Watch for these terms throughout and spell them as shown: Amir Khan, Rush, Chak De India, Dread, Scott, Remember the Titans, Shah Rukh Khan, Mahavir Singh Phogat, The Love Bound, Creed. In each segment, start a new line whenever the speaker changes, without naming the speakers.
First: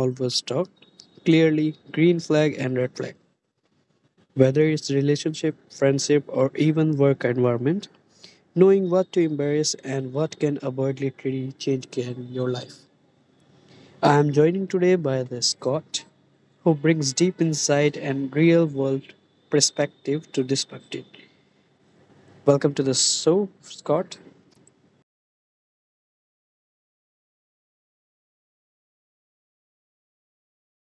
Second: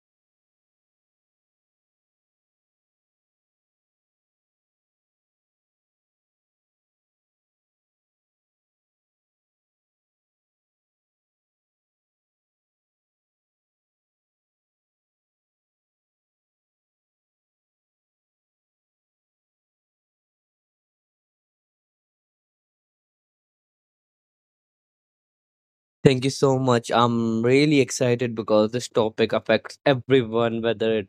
always talk clearly green flag and red flag. Whether it's relationship, friendship, or even work environment, knowing what to embrace and what can avoid literally change can your life. I am joining today by the Scott, who brings deep insight and real world perspective to this topic. Welcome to the show, Scott.
Thank you so much. I'm really excited because this topic affects everyone,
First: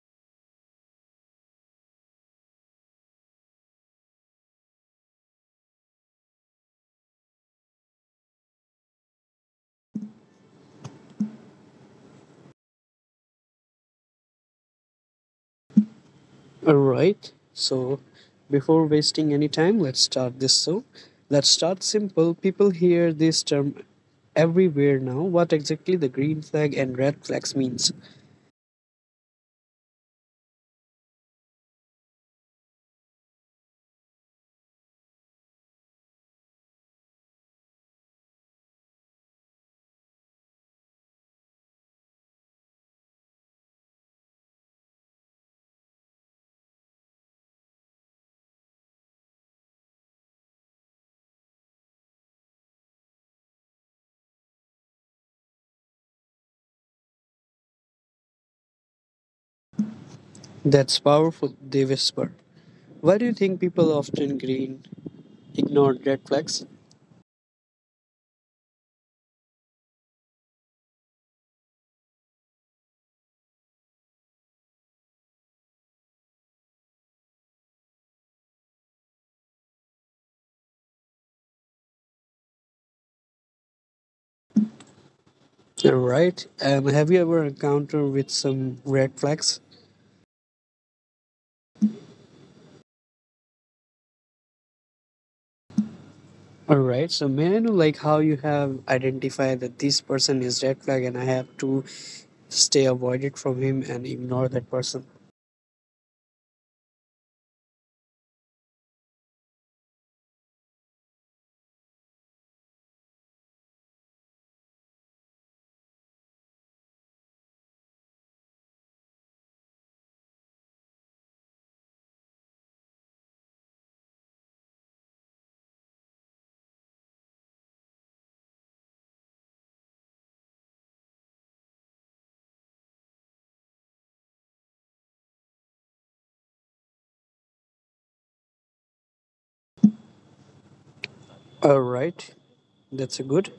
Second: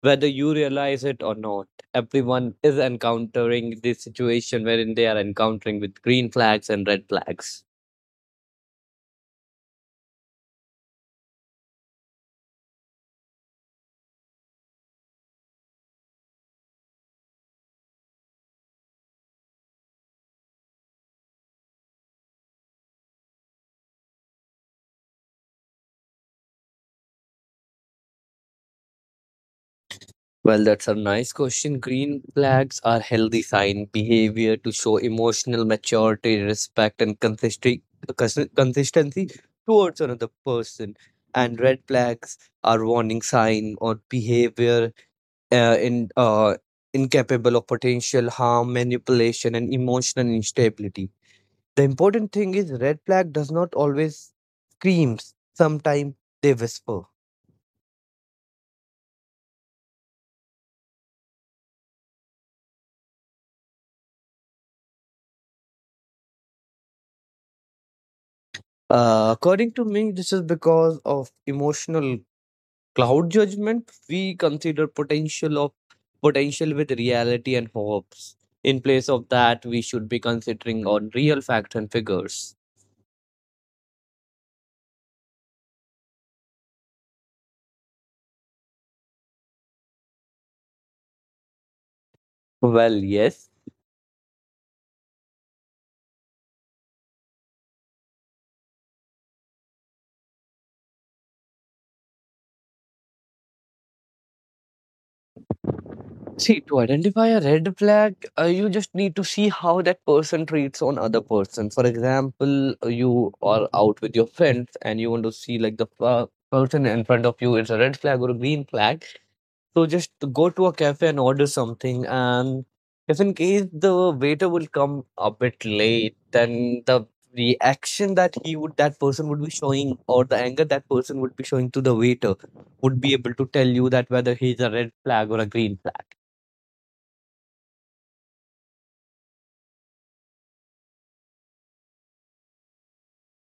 whether you realize it or not. Everyone is encountering this situation wherein they are encountering with green flags and red flags.
All right. So, before wasting any time, let's start this show. Let's start simple. People hear this term everywhere now. What exactly the green flag and red flags means?
Well, that's a nice question. Green flags are healthy sign behavior to show emotional maturity, respect, and consistency towards another person. And red flags are warning sign or behavior in incapable of potential harm, manipulation, and emotional instability. The important thing is red flag does not always screams. Sometimes they whisper.
That's powerful. They whisper. Why do you think people often green ignore red flags?
According to me, this is because of emotional cloud judgment. We consider potential with reality and hopes. In place of that, we should be considering on real facts and figures.
All right. And have you ever encountered with some red flags?
Well, yes.
All right. So may I know like how you have identified that this person is red flag and I have to stay avoided from him and ignore that person.
See, to identify a red flag, you just need to see how that person treats on other person. For example, you are out with your friends and you want to see like the person in front of you is a red flag or a green flag. So just go to a cafe and order something. And if in case the waiter will come a bit late, then the reaction that he would that person would be showing or the anger that person would be showing to the waiter would be able to tell you that whether he's a red flag or a green flag.
All right. That's a good.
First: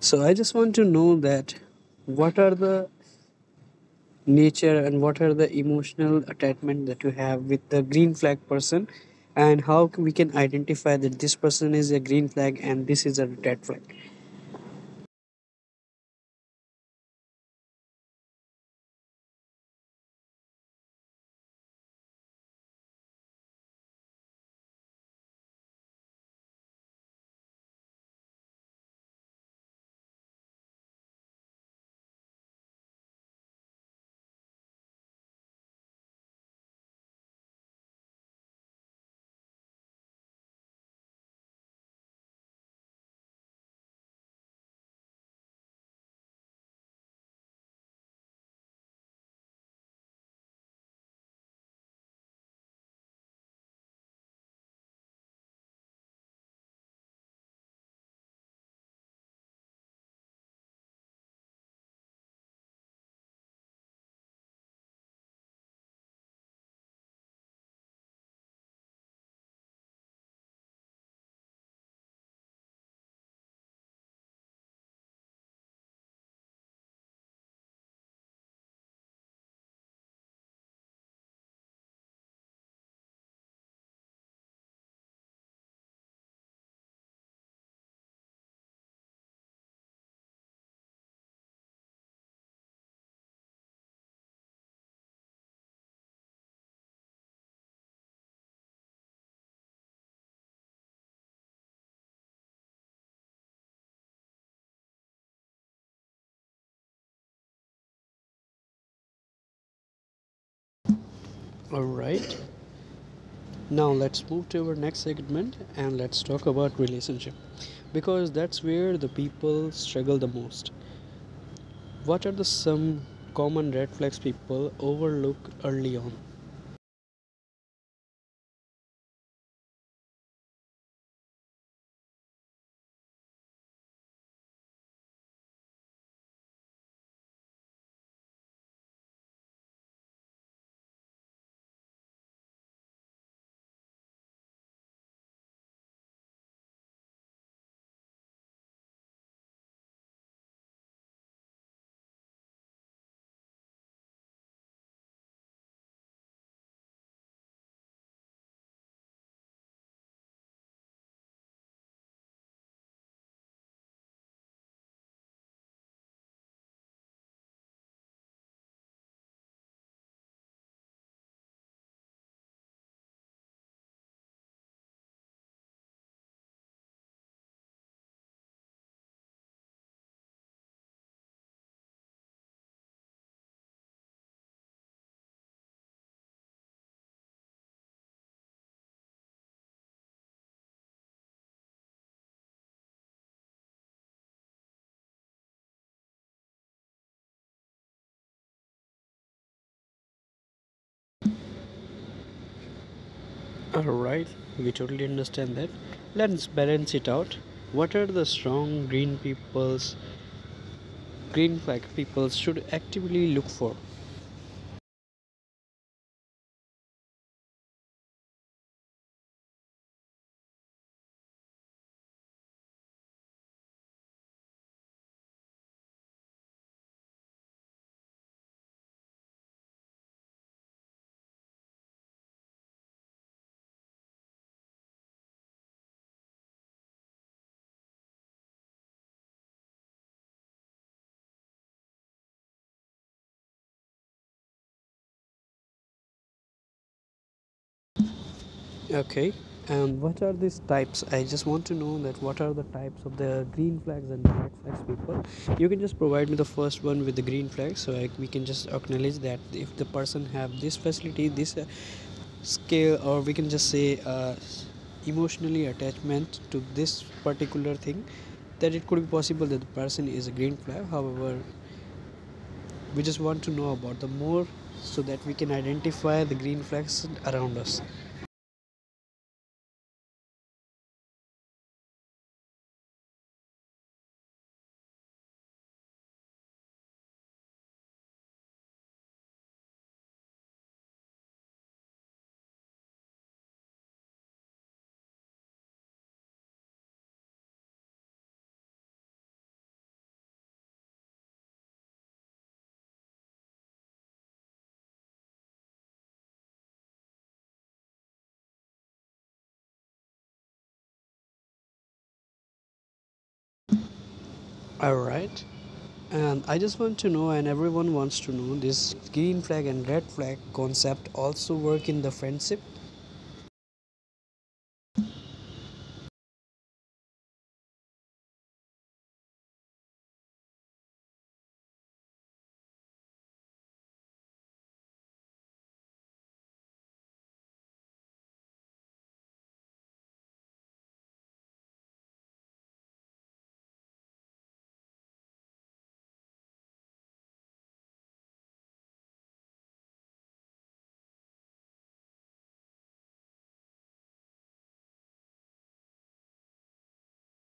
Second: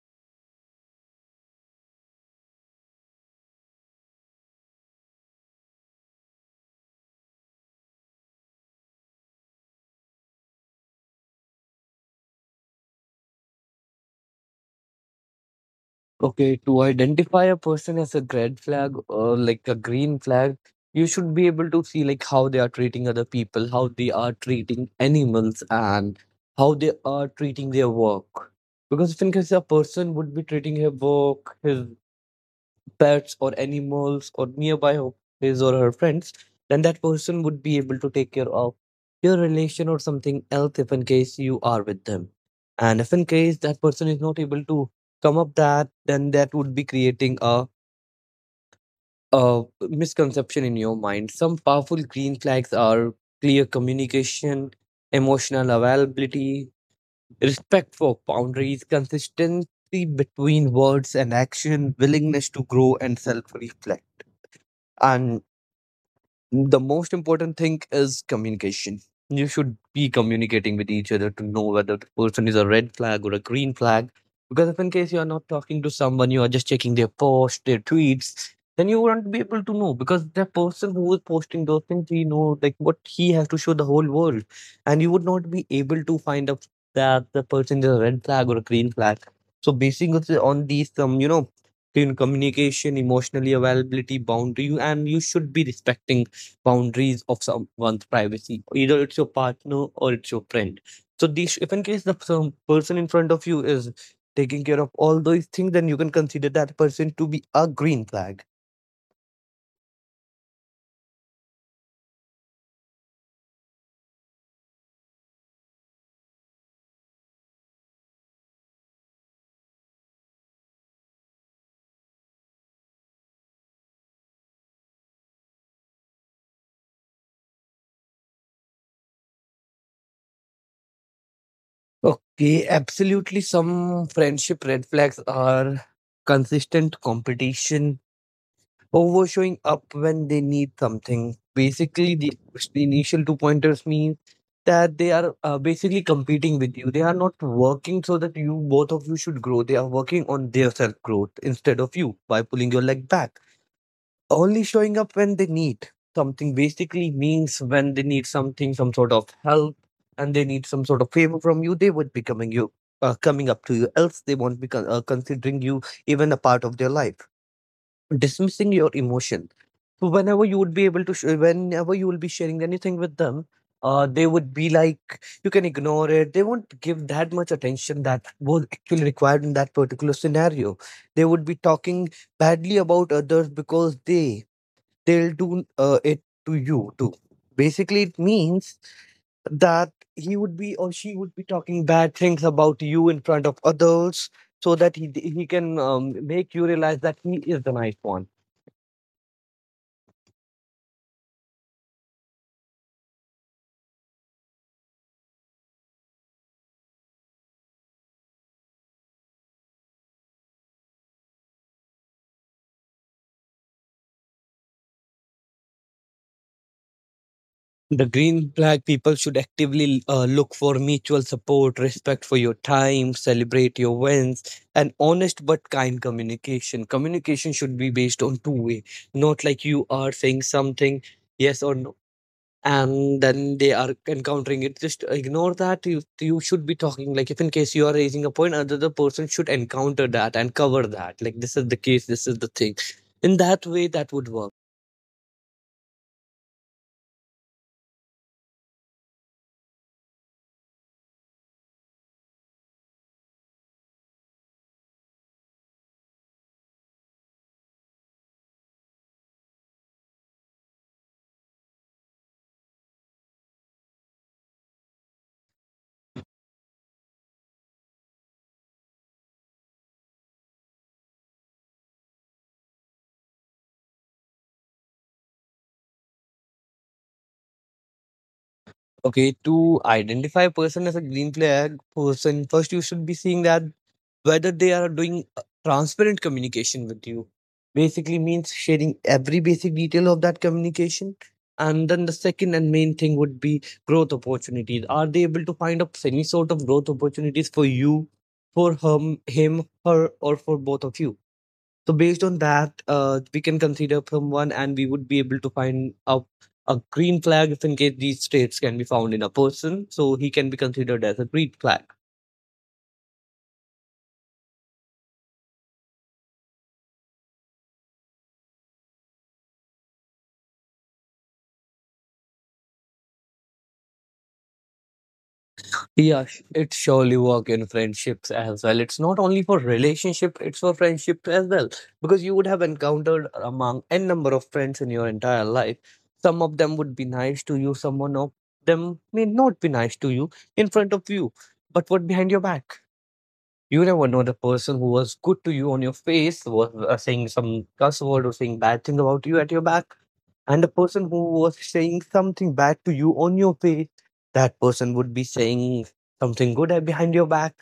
So I just want to know that what are the nature and what are the emotional attachment that you have with the green flag person and how we can identify that this person is a green flag and this is a red flag.
Okay, to identify a person as a red flag or like a green flag, you should be able to see like how they are treating other people, how they are treating animals, and how they are treating their work. Because if in case a person would be treating her work, his pets or animals or nearby his or her friends, then that person would be able to take care of your relation or something else if in case you are with them. And if in case that person is not able to come up that, then that would be creating a misconception in your mind. Some powerful green flags are clear communication, emotional availability, respect for boundaries, consistency between words and action, willingness to grow and self reflect, and the most important thing is communication. You should be communicating with each other to know whether the person is a red flag or a green flag. Because if in case you are not talking to someone, you are just checking their post, their tweets, then you won't be able to know because the person who is posting those things, he know like what he has to show the whole world, and you would not be able to find out that the person is a red flag or a green flag. So basing it on these, in communication, emotionally availability, boundary, you should be respecting boundaries of someone's privacy. Either it's your partner or it's your friend. So these, if in case the some person in front of you is taking care of all those things, then you can consider that person to be a green flag.
All right. Now let's move to our next segment and let's talk about relationship because that's where the people struggle the most. What are the some common red flags people overlook early on?
Okay, absolutely. Some friendship red flags are consistent competition, over showing up when they need something. Basically, the initial two pointers mean that they are basically competing with you. They are not working so that you both of you should grow. They are working on their self growth instead of you by pulling your leg back. Only showing up when they need something basically means when they need something, some sort of help, and they need some sort of favor from you, they would be coming you. Coming up to you else they won't be considering you even a part of their life, dismissing your emotion. So whenever you would be whenever you will be sharing anything with them, they would be like, you can ignore it. They won't give that much attention that was actually required in that particular scenario. They would be talking badly about others because they'll do it to you too. Basically, it means that he would be or she would be talking bad things about you in front of others so that he can make you realize that he is the nice one.
Alright, we totally understand that. Let's balance it out. What are the strong green people's green flag people should actively look for?
The green flag people should actively look for mutual support, respect for your time, celebrate your wins, and honest but kind communication. Communication should be based on two-way, not like you are saying something yes or no, and then they are encountering it. Just ignore that. You should be talking like if in case you are raising a point, another person should encounter that and cover that. Like this is the case, this is the thing. In that way, that would work.
Okay, and what are these types? I just want to know that what are the types of the green flags and black flags people. You can just provide me the first one with the green flag, so we can just acknowledge that if the person have this facility, this scale, or we can just say emotionally attachment to this particular thing, that it could be possible that the person is a green flag. However, we just want to know about the more so that we can identify the green flags around us.
Okay, to identify a person as a green flag person, first you should be seeing that whether they are doing transparent communication with you. Basically means sharing every basic detail of that communication. And then the second and main thing would be growth opportunities. Are they able to find up any sort of growth opportunities for you, for him, her, or for both of you? So based on that, we can consider from one, and we would be able to find out a green flag if in case these traits can be found in a person, so he can be considered as a green flag.
Alright. And I just want to know, and everyone wants to know, this green flag and red flag concept also work in the friendship.
Yeah, it surely work in friendships as well. It's not only for relationship; it's for friendship as well. Because you would have encountered among n number of friends in your entire life. Some of them would be nice to you. Some of them may not be nice to you in front of you, but what behind your back? You never know, the person who was good to you on your face was saying some cuss word or saying bad thing about you at your back, and the person who was saying something bad to you on your face, that person would be saying something good behind your back.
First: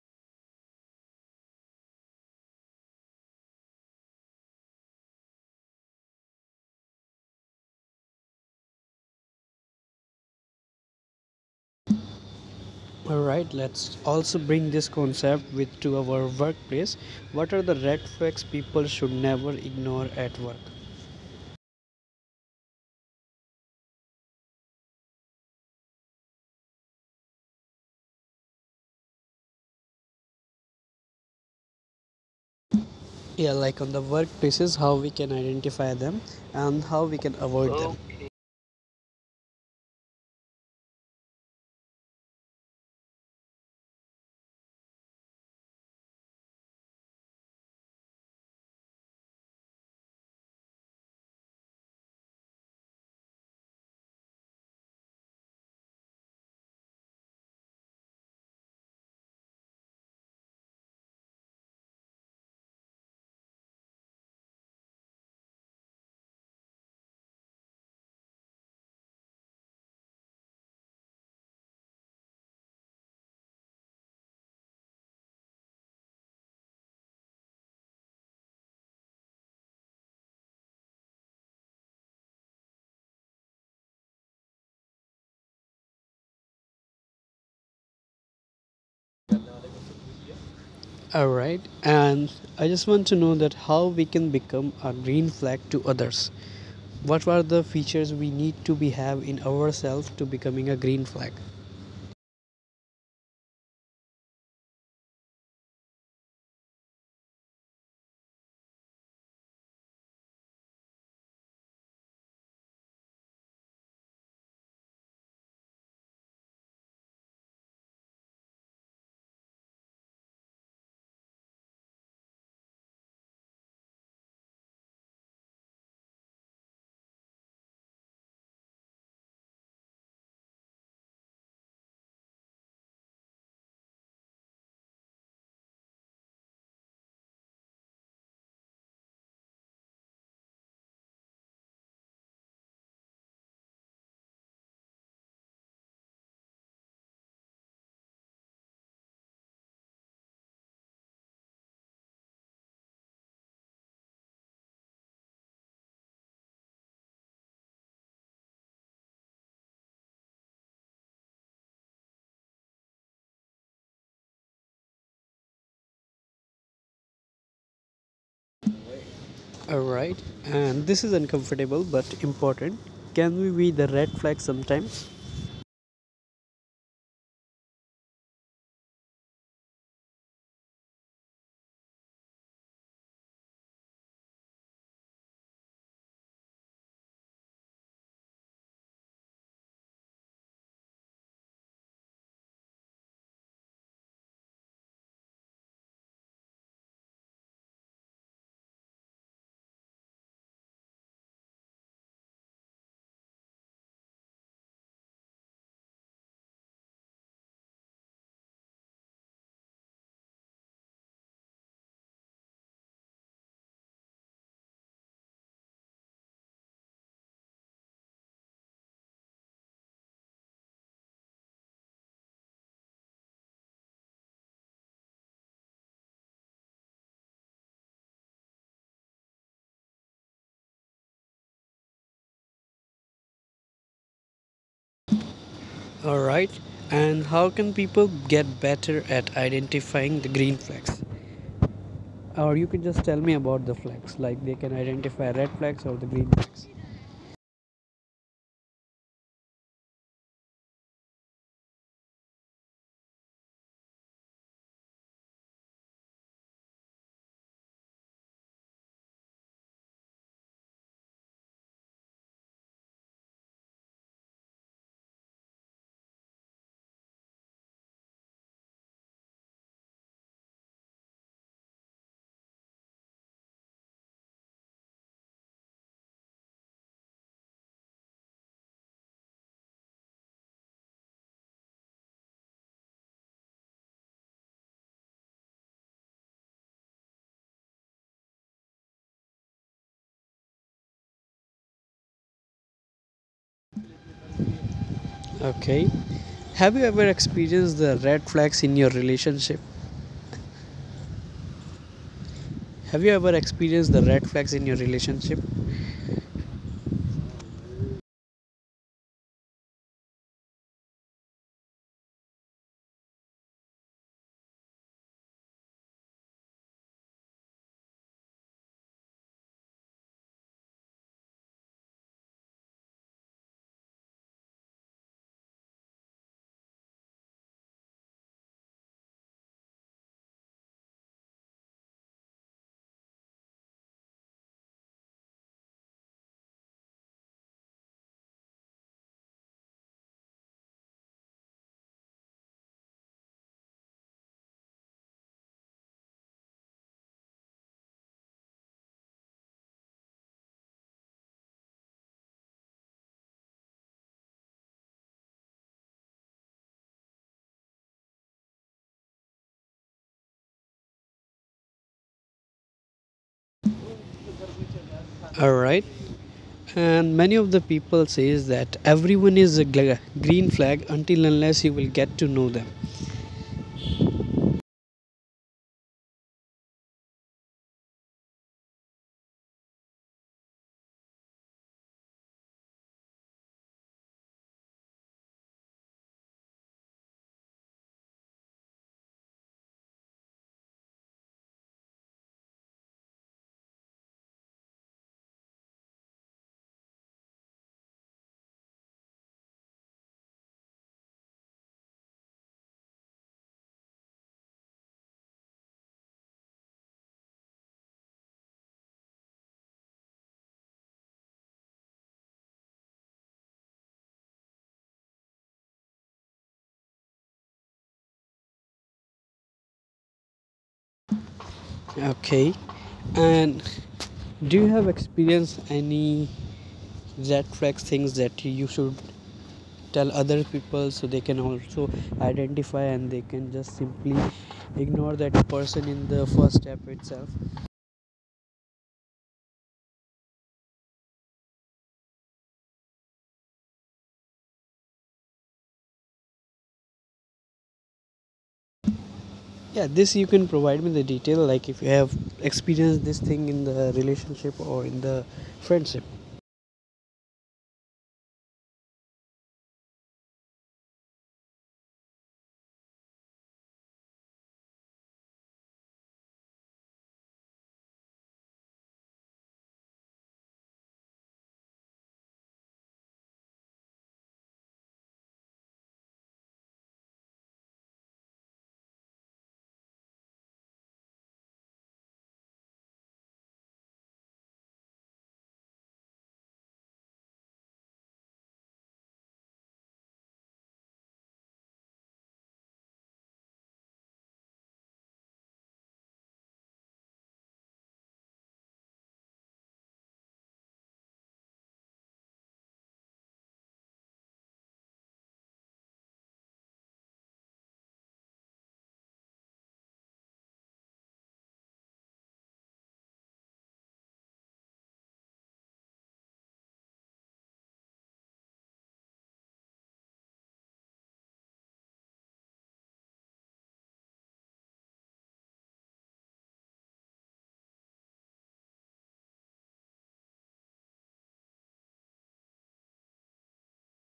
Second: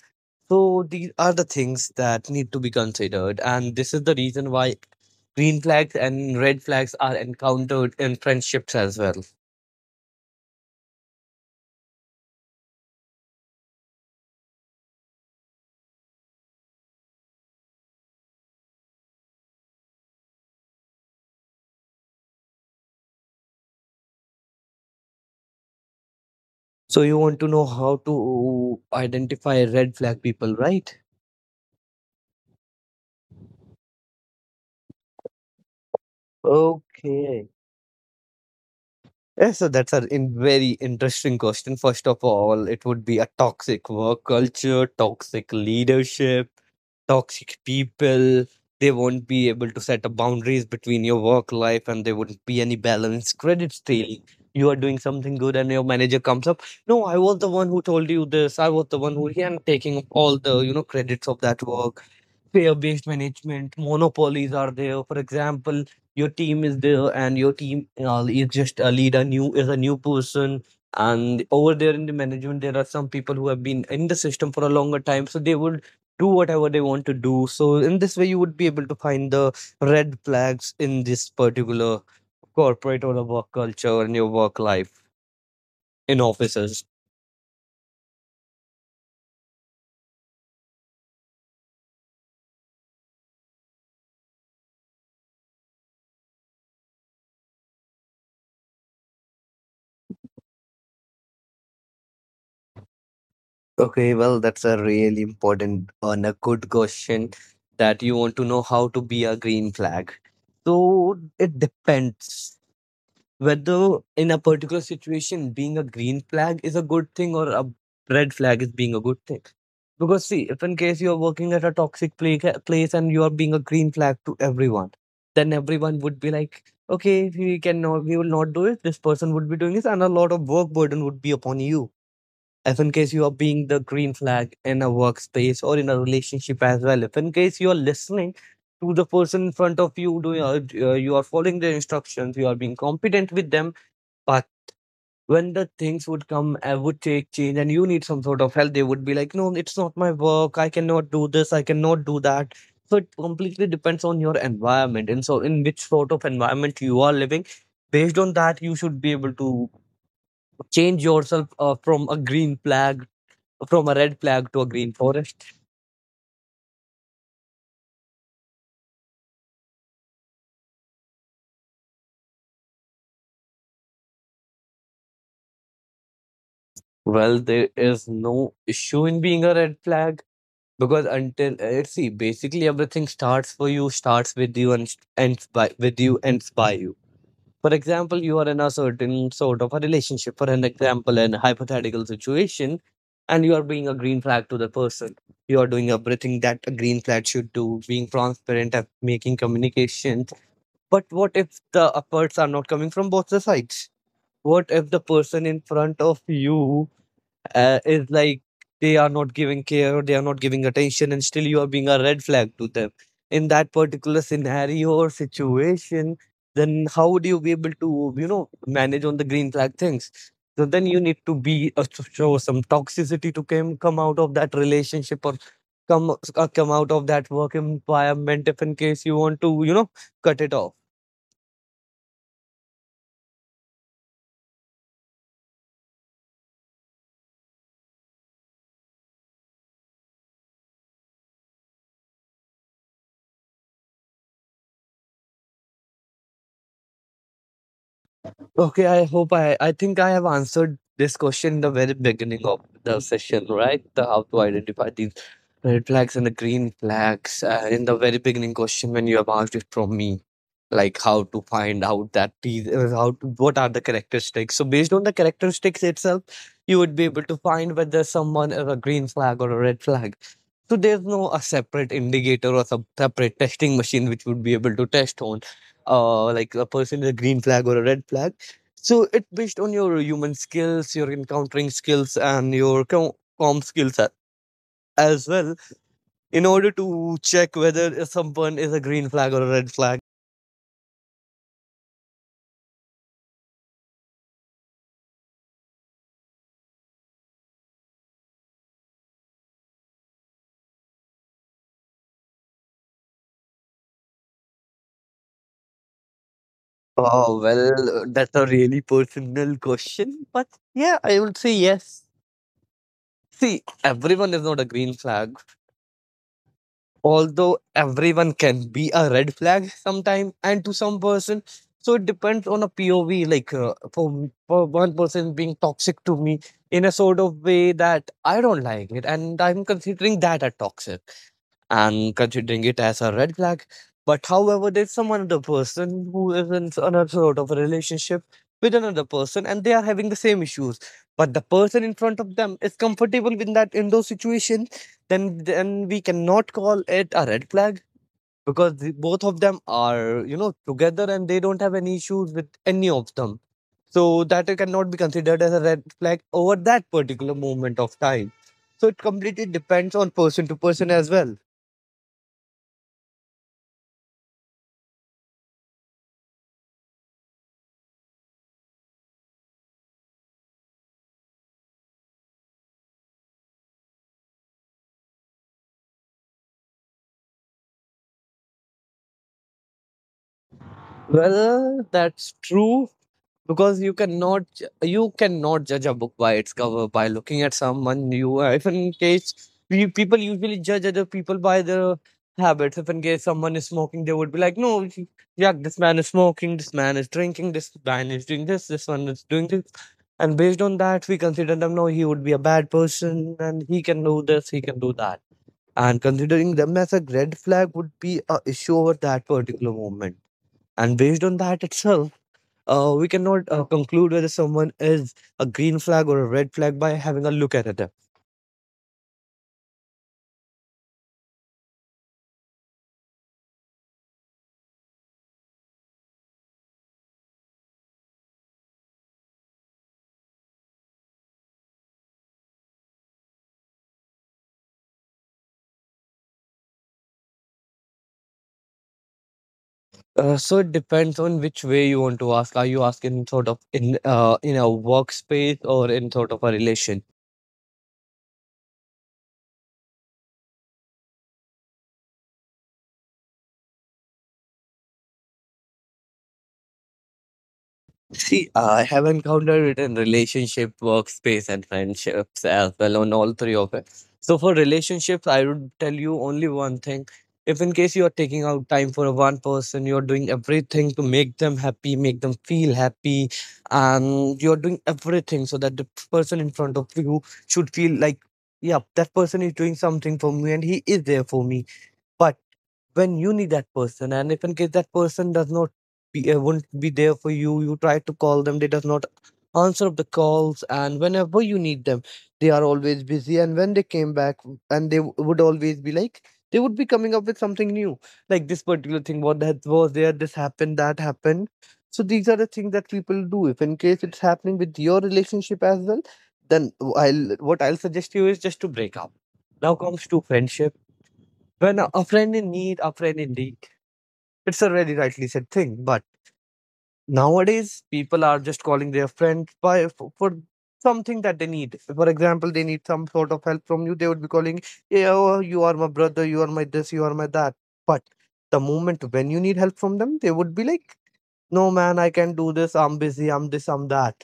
So these are the things that need to be considered, and this is the reason why green flags and red flags are encountered in friendships as well.
Alright, let's also bring this concept with to our workplace. What are the red flags people should never ignore at work?
So you want to know how to identify red flag people, right?
Yeah, like on the workplaces, how we can identify them and how we can
Okay.
avoid them.
Yeah, so that's a in very interesting question. First of all, it would be a toxic work culture, toxic leadership, toxic people. They won't be able to set up boundaries between your work life and there wouldn't be any balance. Credit stealing. You are doing something good and your manager comes up. No, I was the one who told you this. I was the one who, and taking up all the, you know, credits of that work. Fear based management, monopolies are there. For example, your team is there and your team is a new person. And over there in the management, there are some people who have been in the system for a longer time. So they would do whatever they want to do. So in this way, you would be able to find the red flags in this particular corporate or a work culture and your work life in offices.
All right, and I just want to know that how we can become a green flag to others. What are the features we need to be have in ourselves to becoming a green flag?
Okay, well, that's a really important and a good question that you want to know how to be a green flag. So it depends whether in a particular situation being a green flag is a good thing or a red flag is being a good thing. Because see, if in case you're working at a toxic place and you are being a green flag to everyone, then everyone would be like, okay, we will not do it. This person would be doing this, and a lot of work burden would be upon you if in case you are being the green flag in a workspace or in a relationship as well. If in case you are listening to the person in front of you, do you are following their instructions, you are being competent with them, but when the things would come would take change and you need some sort of help, they would be like, no, it's not my work, I cannot do this, I cannot do that. So it completely depends on your environment and so in which sort of environment you are living. Based on that, you should be able to change yourself from a green flag, from a red flag to a green forest?
All right, and this is uncomfortable but important. Can we be the red flag sometimes?
Well, there is no issue in being a red flag because until see, basically everything starts with you, and ends by you. For example, you are in a certain sort of a relationship. For an example, in a hypothetical situation, and you are being a green flag to the person. You are doing everything that a green flag should do, being transparent, and making communications. But what if the efforts are not coming from both the sides? What if the person in front of you is like they are not giving care or they are not giving attention, and still you are being a red flag to them in that particular scenario or situation? Then how would you be able to, manage on the green flag things? So then you need to be to show some toxicity to come out of that relationship or come come out of that work environment if in case you want to, cut it off.
All right, and how can people get better at identifying the green flags? Or you can just tell me about the flags, like they can identify red flags or the green flags.
Okay, I think I have answered this question in the very beginning of the session, right? The how to identify these red flags and the green flags. In the very beginning question, when you have asked it from me, like how to find out that these, how to, what are the characteristics. So based on the characteristics itself, you would be able to find whether someone is a green flag or a red flag. So there's no a separate indicator or some separate testing machine which would be able to test on, like a person is a green flag or a red flag. So it based on your human skills, your encountering skills, and your com as well in order to check whether someone is a green flag or a red flag?
Okay. Have you ever experienced the red flags in your relationship? Have you ever experienced the red flags in your relationship?
Oh, well, that's a really personal question. But yeah, I would say yes. See, everyone is not a green flag, although everyone can be a red flag sometime and to some person. So it depends on a POV. Like for one person being toxic to me in a sort of way that I don't like it, and I'm considering that a toxic and considering it as a red flag. But however, there's some another person who is in another sort of a relationship with another person and they are having the same issues. But the person in front of them is comfortable with that in those situations, then we cannot call it a red flag because the, both of them are, together and they don't have any issues with any of them. So that it cannot be considered as a red flag over that particular moment of time. So it completely depends on person to person as well.
All right. And many of the people says that everyone is a green flag until unless you will get to know them.
Well, that's true because you cannot judge a book by its cover by looking at someone new. If in case people usually judge other people by their habits. If in case someone is smoking, they would be like, "No, yeah, this man is smoking, this man is drinking, this man is doing this, this one is doing this," and based on that, we consider them, "No, he would be a bad person, and he can do this, he can do that." And considering them as a red flag would be a issue over that particular moment and based on that itself, we cannot conclude whether someone is a green flag or a red flag by having a look at it.
Okay. And do you have experienced any red flags things that you should tell other people so they can also identify and they can just simply ignore that person in the first step itself?
So it depends on which way you want to ask. Are you asking sort of in a workspace or in sort of a relationship?
Yeah, this you can provide me the detail, like if you have experienced this thing in the relationship or in the friendship.
See, I have encountered it in relationship, workspace, and friendships as well on all three of it. So for relationships, I would tell you only one thing. If in case you are taking out time for one person, you're doing everything to make them happy, make them feel happy, and you're doing everything so that the person in front of you should feel like, yeah, that person is doing something for me and he is there for me. But when you need that person, and if in case that person does not be, won't be there for you, you try to call them, they does not answer up the calls, and whenever you need them, they are always busy. And when they came back, and would always be like, they would be coming up with something new, like this particular thing, what that was there, this happened, that happened. So these are the things that people do. If in case it's happening with your relationship as well, then I'll what I'll suggest you is just to break up. Now comes to friendship when a friend in need, a friend indeed. It's a very rightly said thing. But nowadays, people are just calling their friend for something that they need. For example, they need some sort of help from you. They would be calling, "Yeah, oh, you are my brother. You are my this. You are my that." But the moment when you need help from them, they would be like, "No, man, I can not do this. I'm busy. I'm this. I'm that."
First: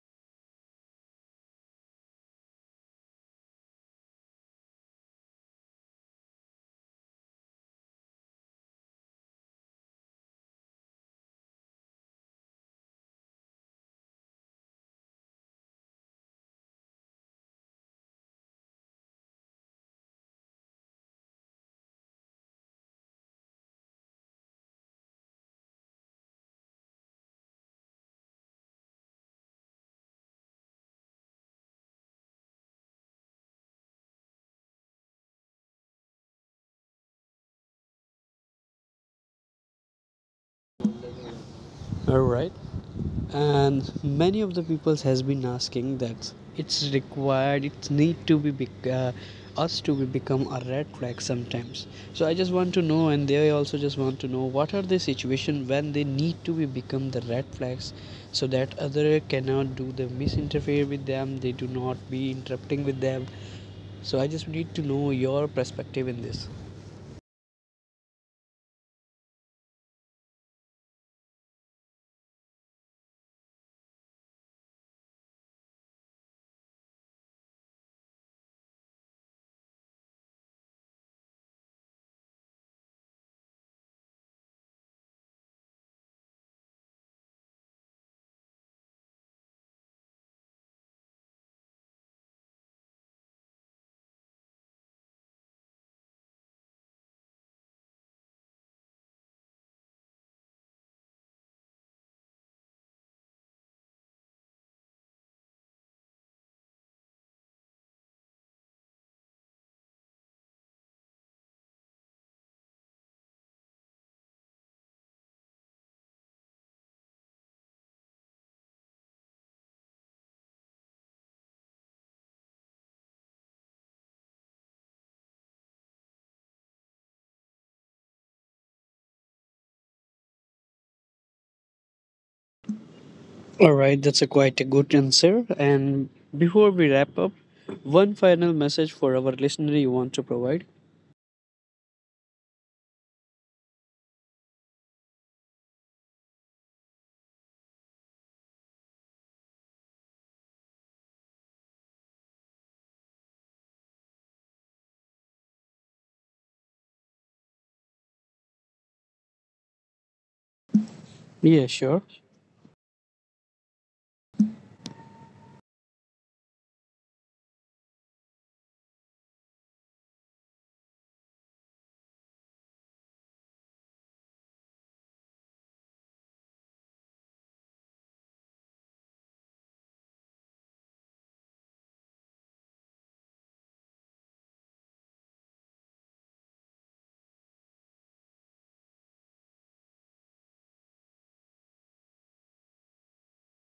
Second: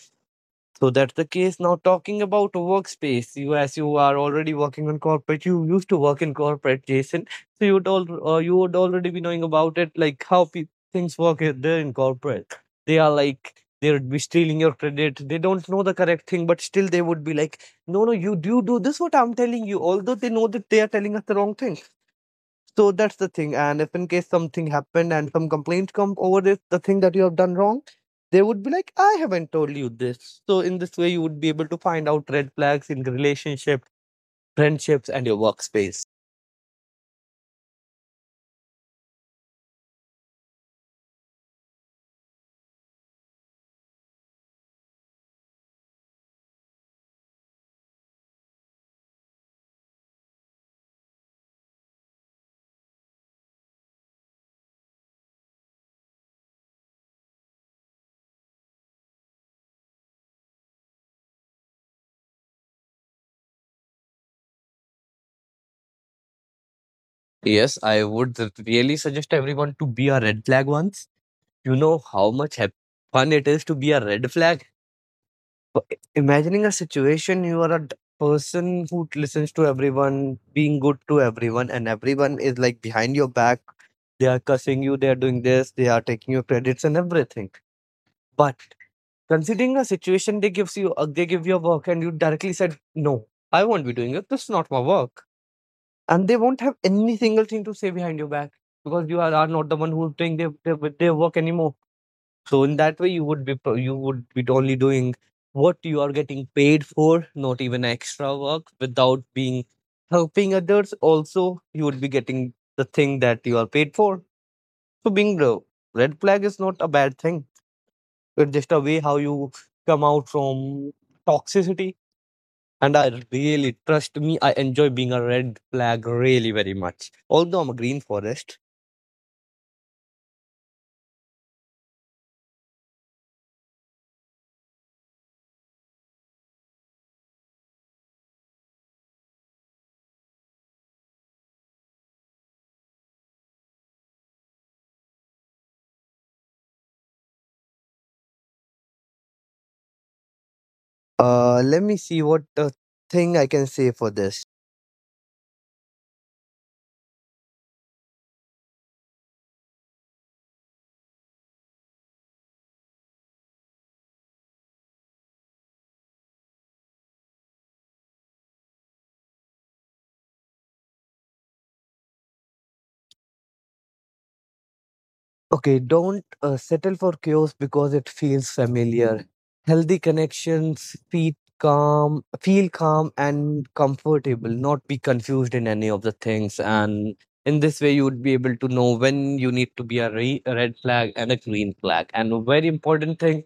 So that's the case. Now talking about workspace, you as you are already working on corporate, you used to work in corporate, Jason. So you would all you would already be knowing about it, like things work there in corporate. They are like they would be stealing your credit. They don't know the correct thing, but still they would be like, no, no, you do this. What I'm telling you, although they know that they are telling us the wrong thing. So that's the thing. And if in case something happened and some complaints come over this, the thing that you have done wrong, they would be like, I haven't told you this. So in this way, you would be able to find out red flags in relationship, friendships, and your workspace.
All right. And many of the people has been asking that it's need to be us to be become a red flag sometimes, so I just want to know and they also just want to know what are the situation when they need to be become the red flags so that other cannot do the misinterfere with them, they do not be interrupting with them. So I just need to know your perspective in this.
Yes, really suggest everyone to be a red flag once. You know how much fun it is to be a red flag? Imagining a situation, you are a person who listens to everyone, being good to everyone, and everyone is like behind your back, they are cussing you, they are doing this, they are taking your credits and everything. But considering a situation, they give you a work and you directly said no, I won't be doing it, this is not my work, and they won't have any single thing to say behind your back because are not the one who's doing their work anymore. So in that way, you would be only doing what you are getting paid for, not even extra work, without being helping others. Also, you would be getting the thing that you are paid for. So being the red flag is not a bad thing. It's just a way how you come out from toxicity. And I really, trust me, I enjoy being a red flag really very much. Although I'm a green forest.
All right, that's a quite a good answer. And before we wrap up, one final message for our listener you want to provide?
Let me see what thing I can say for this.
Yeah, sure.
Okay, don't settle for chaos because it feels familiar. Healthy connections feel calm and comfortable, not be confused in any of the things. And in this way, you would be able to know when you need to be a red flag and a green flag. And a very important thing,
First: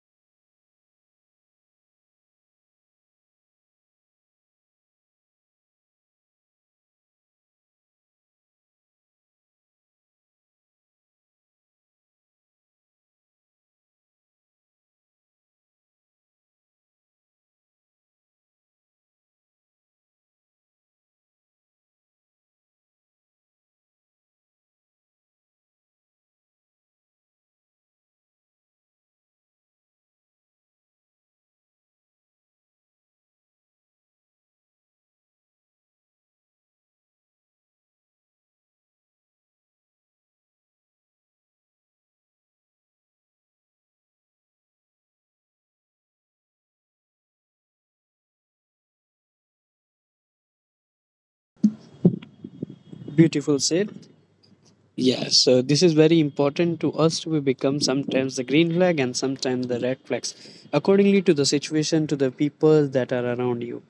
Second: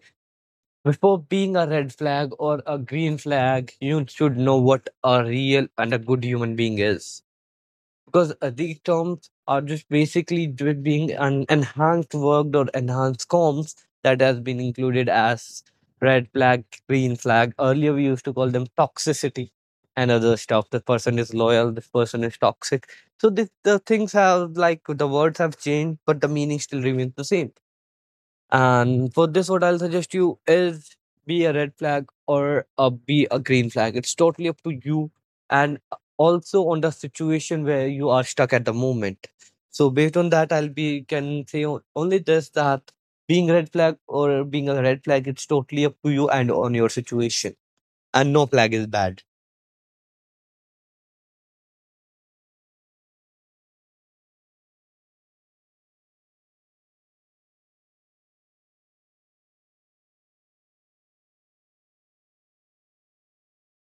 before being a red flag or a green flag, you should know what a real and a good human being is because these terms are just basically being an enhanced worked or enhanced comms that has been included as red flag, green flag. Earlier, we used to call them toxicity and other stuff. The person is loyal, this person is toxic. So the things have like the words have changed, but the meaning still remains the same. And for this, what I'll suggest you is be a red flag be a green flag. It's totally up to you and also on the situation where you are stuck at the moment. So based on that, I'll be can say only this that being a red flag, it's totally up to you and on your situation. And no flag is bad.
Beautiful said. Yeah, so this is very important to us. We become sometimes the green flag and sometimes the red flags, accordingly to the situation, to the people that are around you.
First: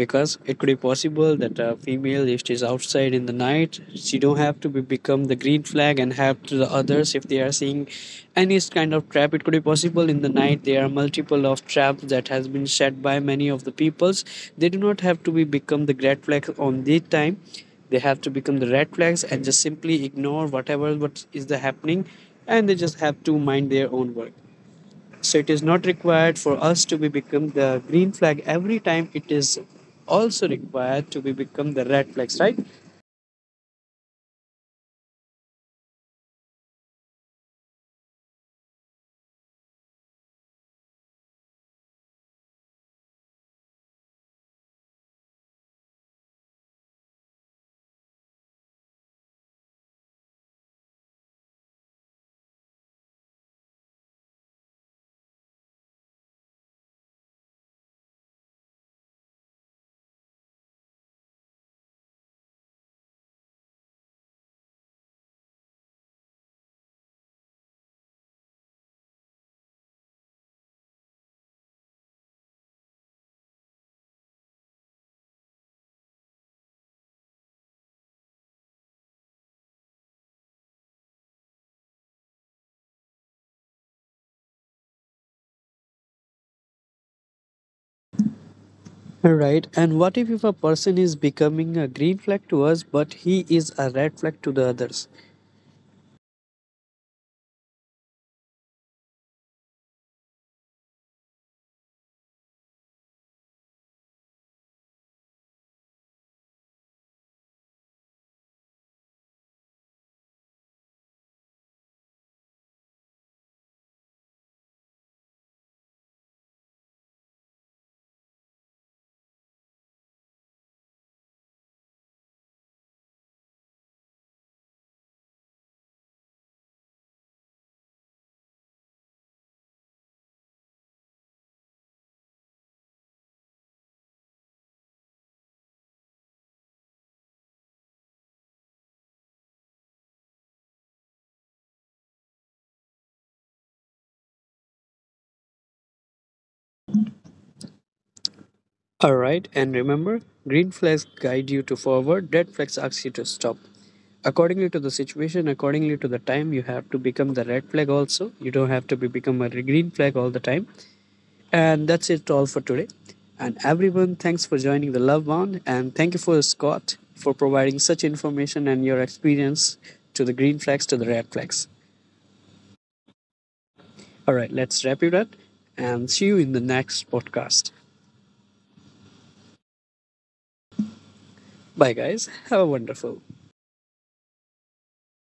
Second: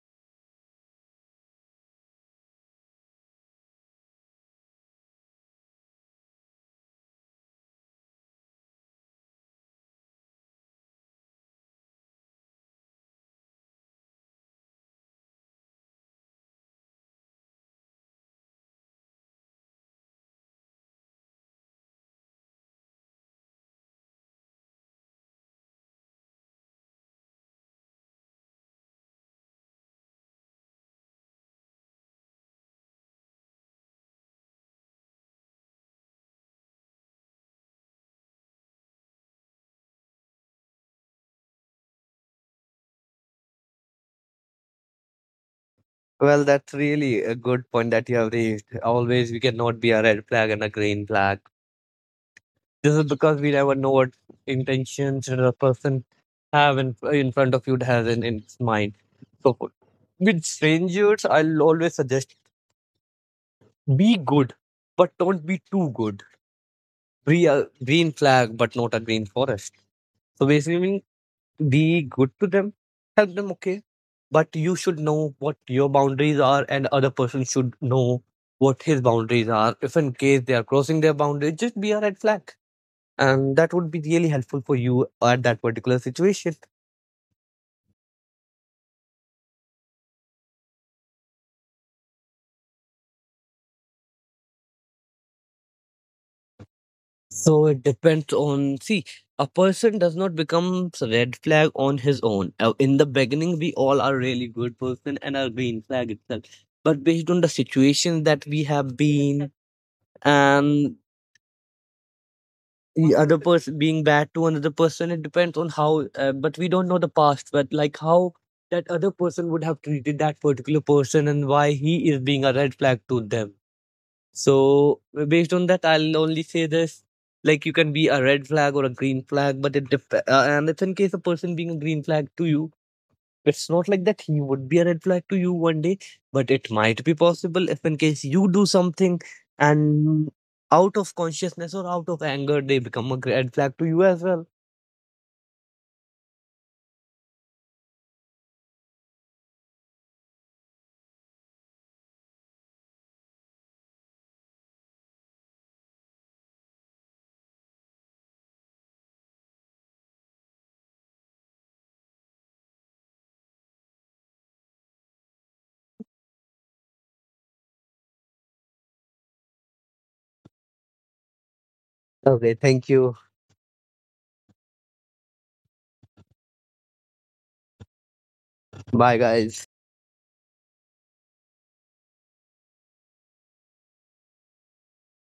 Because it could be possible that a female if she's outside in the night she don't have to become the green flag and help to the others if they are seeing any kind of trap. It could be possible in the night there are multiple of traps that has been set by many of the peoples. They do not have to be become the red flag on their time. They have to become the red flags and just simply ignore whatever what is the happening, and they just have to mind their own work. So it is not required for us to be become the green flag every time. It is also required to be become the red flags, right?
Well, that's really a good point that you have raised. Always, we cannot be a red flag and a green flag. This is because we never know what intentions the person in front of you has in its mind. So with strangers, I'll always suggest be good, but don't be too good. Be a green flag, but not a green forest. So basically, mean be good to them, help them, okay. But you should know what your boundaries are, and other person should know what his boundaries are. If in case they are crossing their boundaries, just be a red flag, and that would be really helpful for you at that particular situation.
Right. And what if a person is becoming a green flag to us, but he is a red flag to the others?
So it depends on. See, a person does not become red flag on his own. In the beginning, we all are really good person and are green flag itself. But based on the situation that we have been and the other person being bad to another person, it depends on how. But we don't know the past. But like how that other person would have treated that particular person and why he is being a red flag to them. So based on that, I'll only say this: like you can be a red flag or a green flag, but and if in case a person being a green flag to you, it's not like that he would be a red flag to you one day, but it might be possible if in case you do something and out of consciousness or out of anger they become a red flag to you as well.
All right. And remember, green flags guide you to forward, red flags ask you to stop. Accordingly to the situation, accordingly to the time, you have to become the red flag also. You don't have to be become a green flag all the time. And that's it all for today. And everyone, thanks for joining the Love Bond. And thank you for Scott for providing such information and your experience to the green flags to the red flags.
Okay, thank you.
All right, let's wrap it up and see you in the next podcast.
Bye, guys.
Bye, guys. Have a wonderful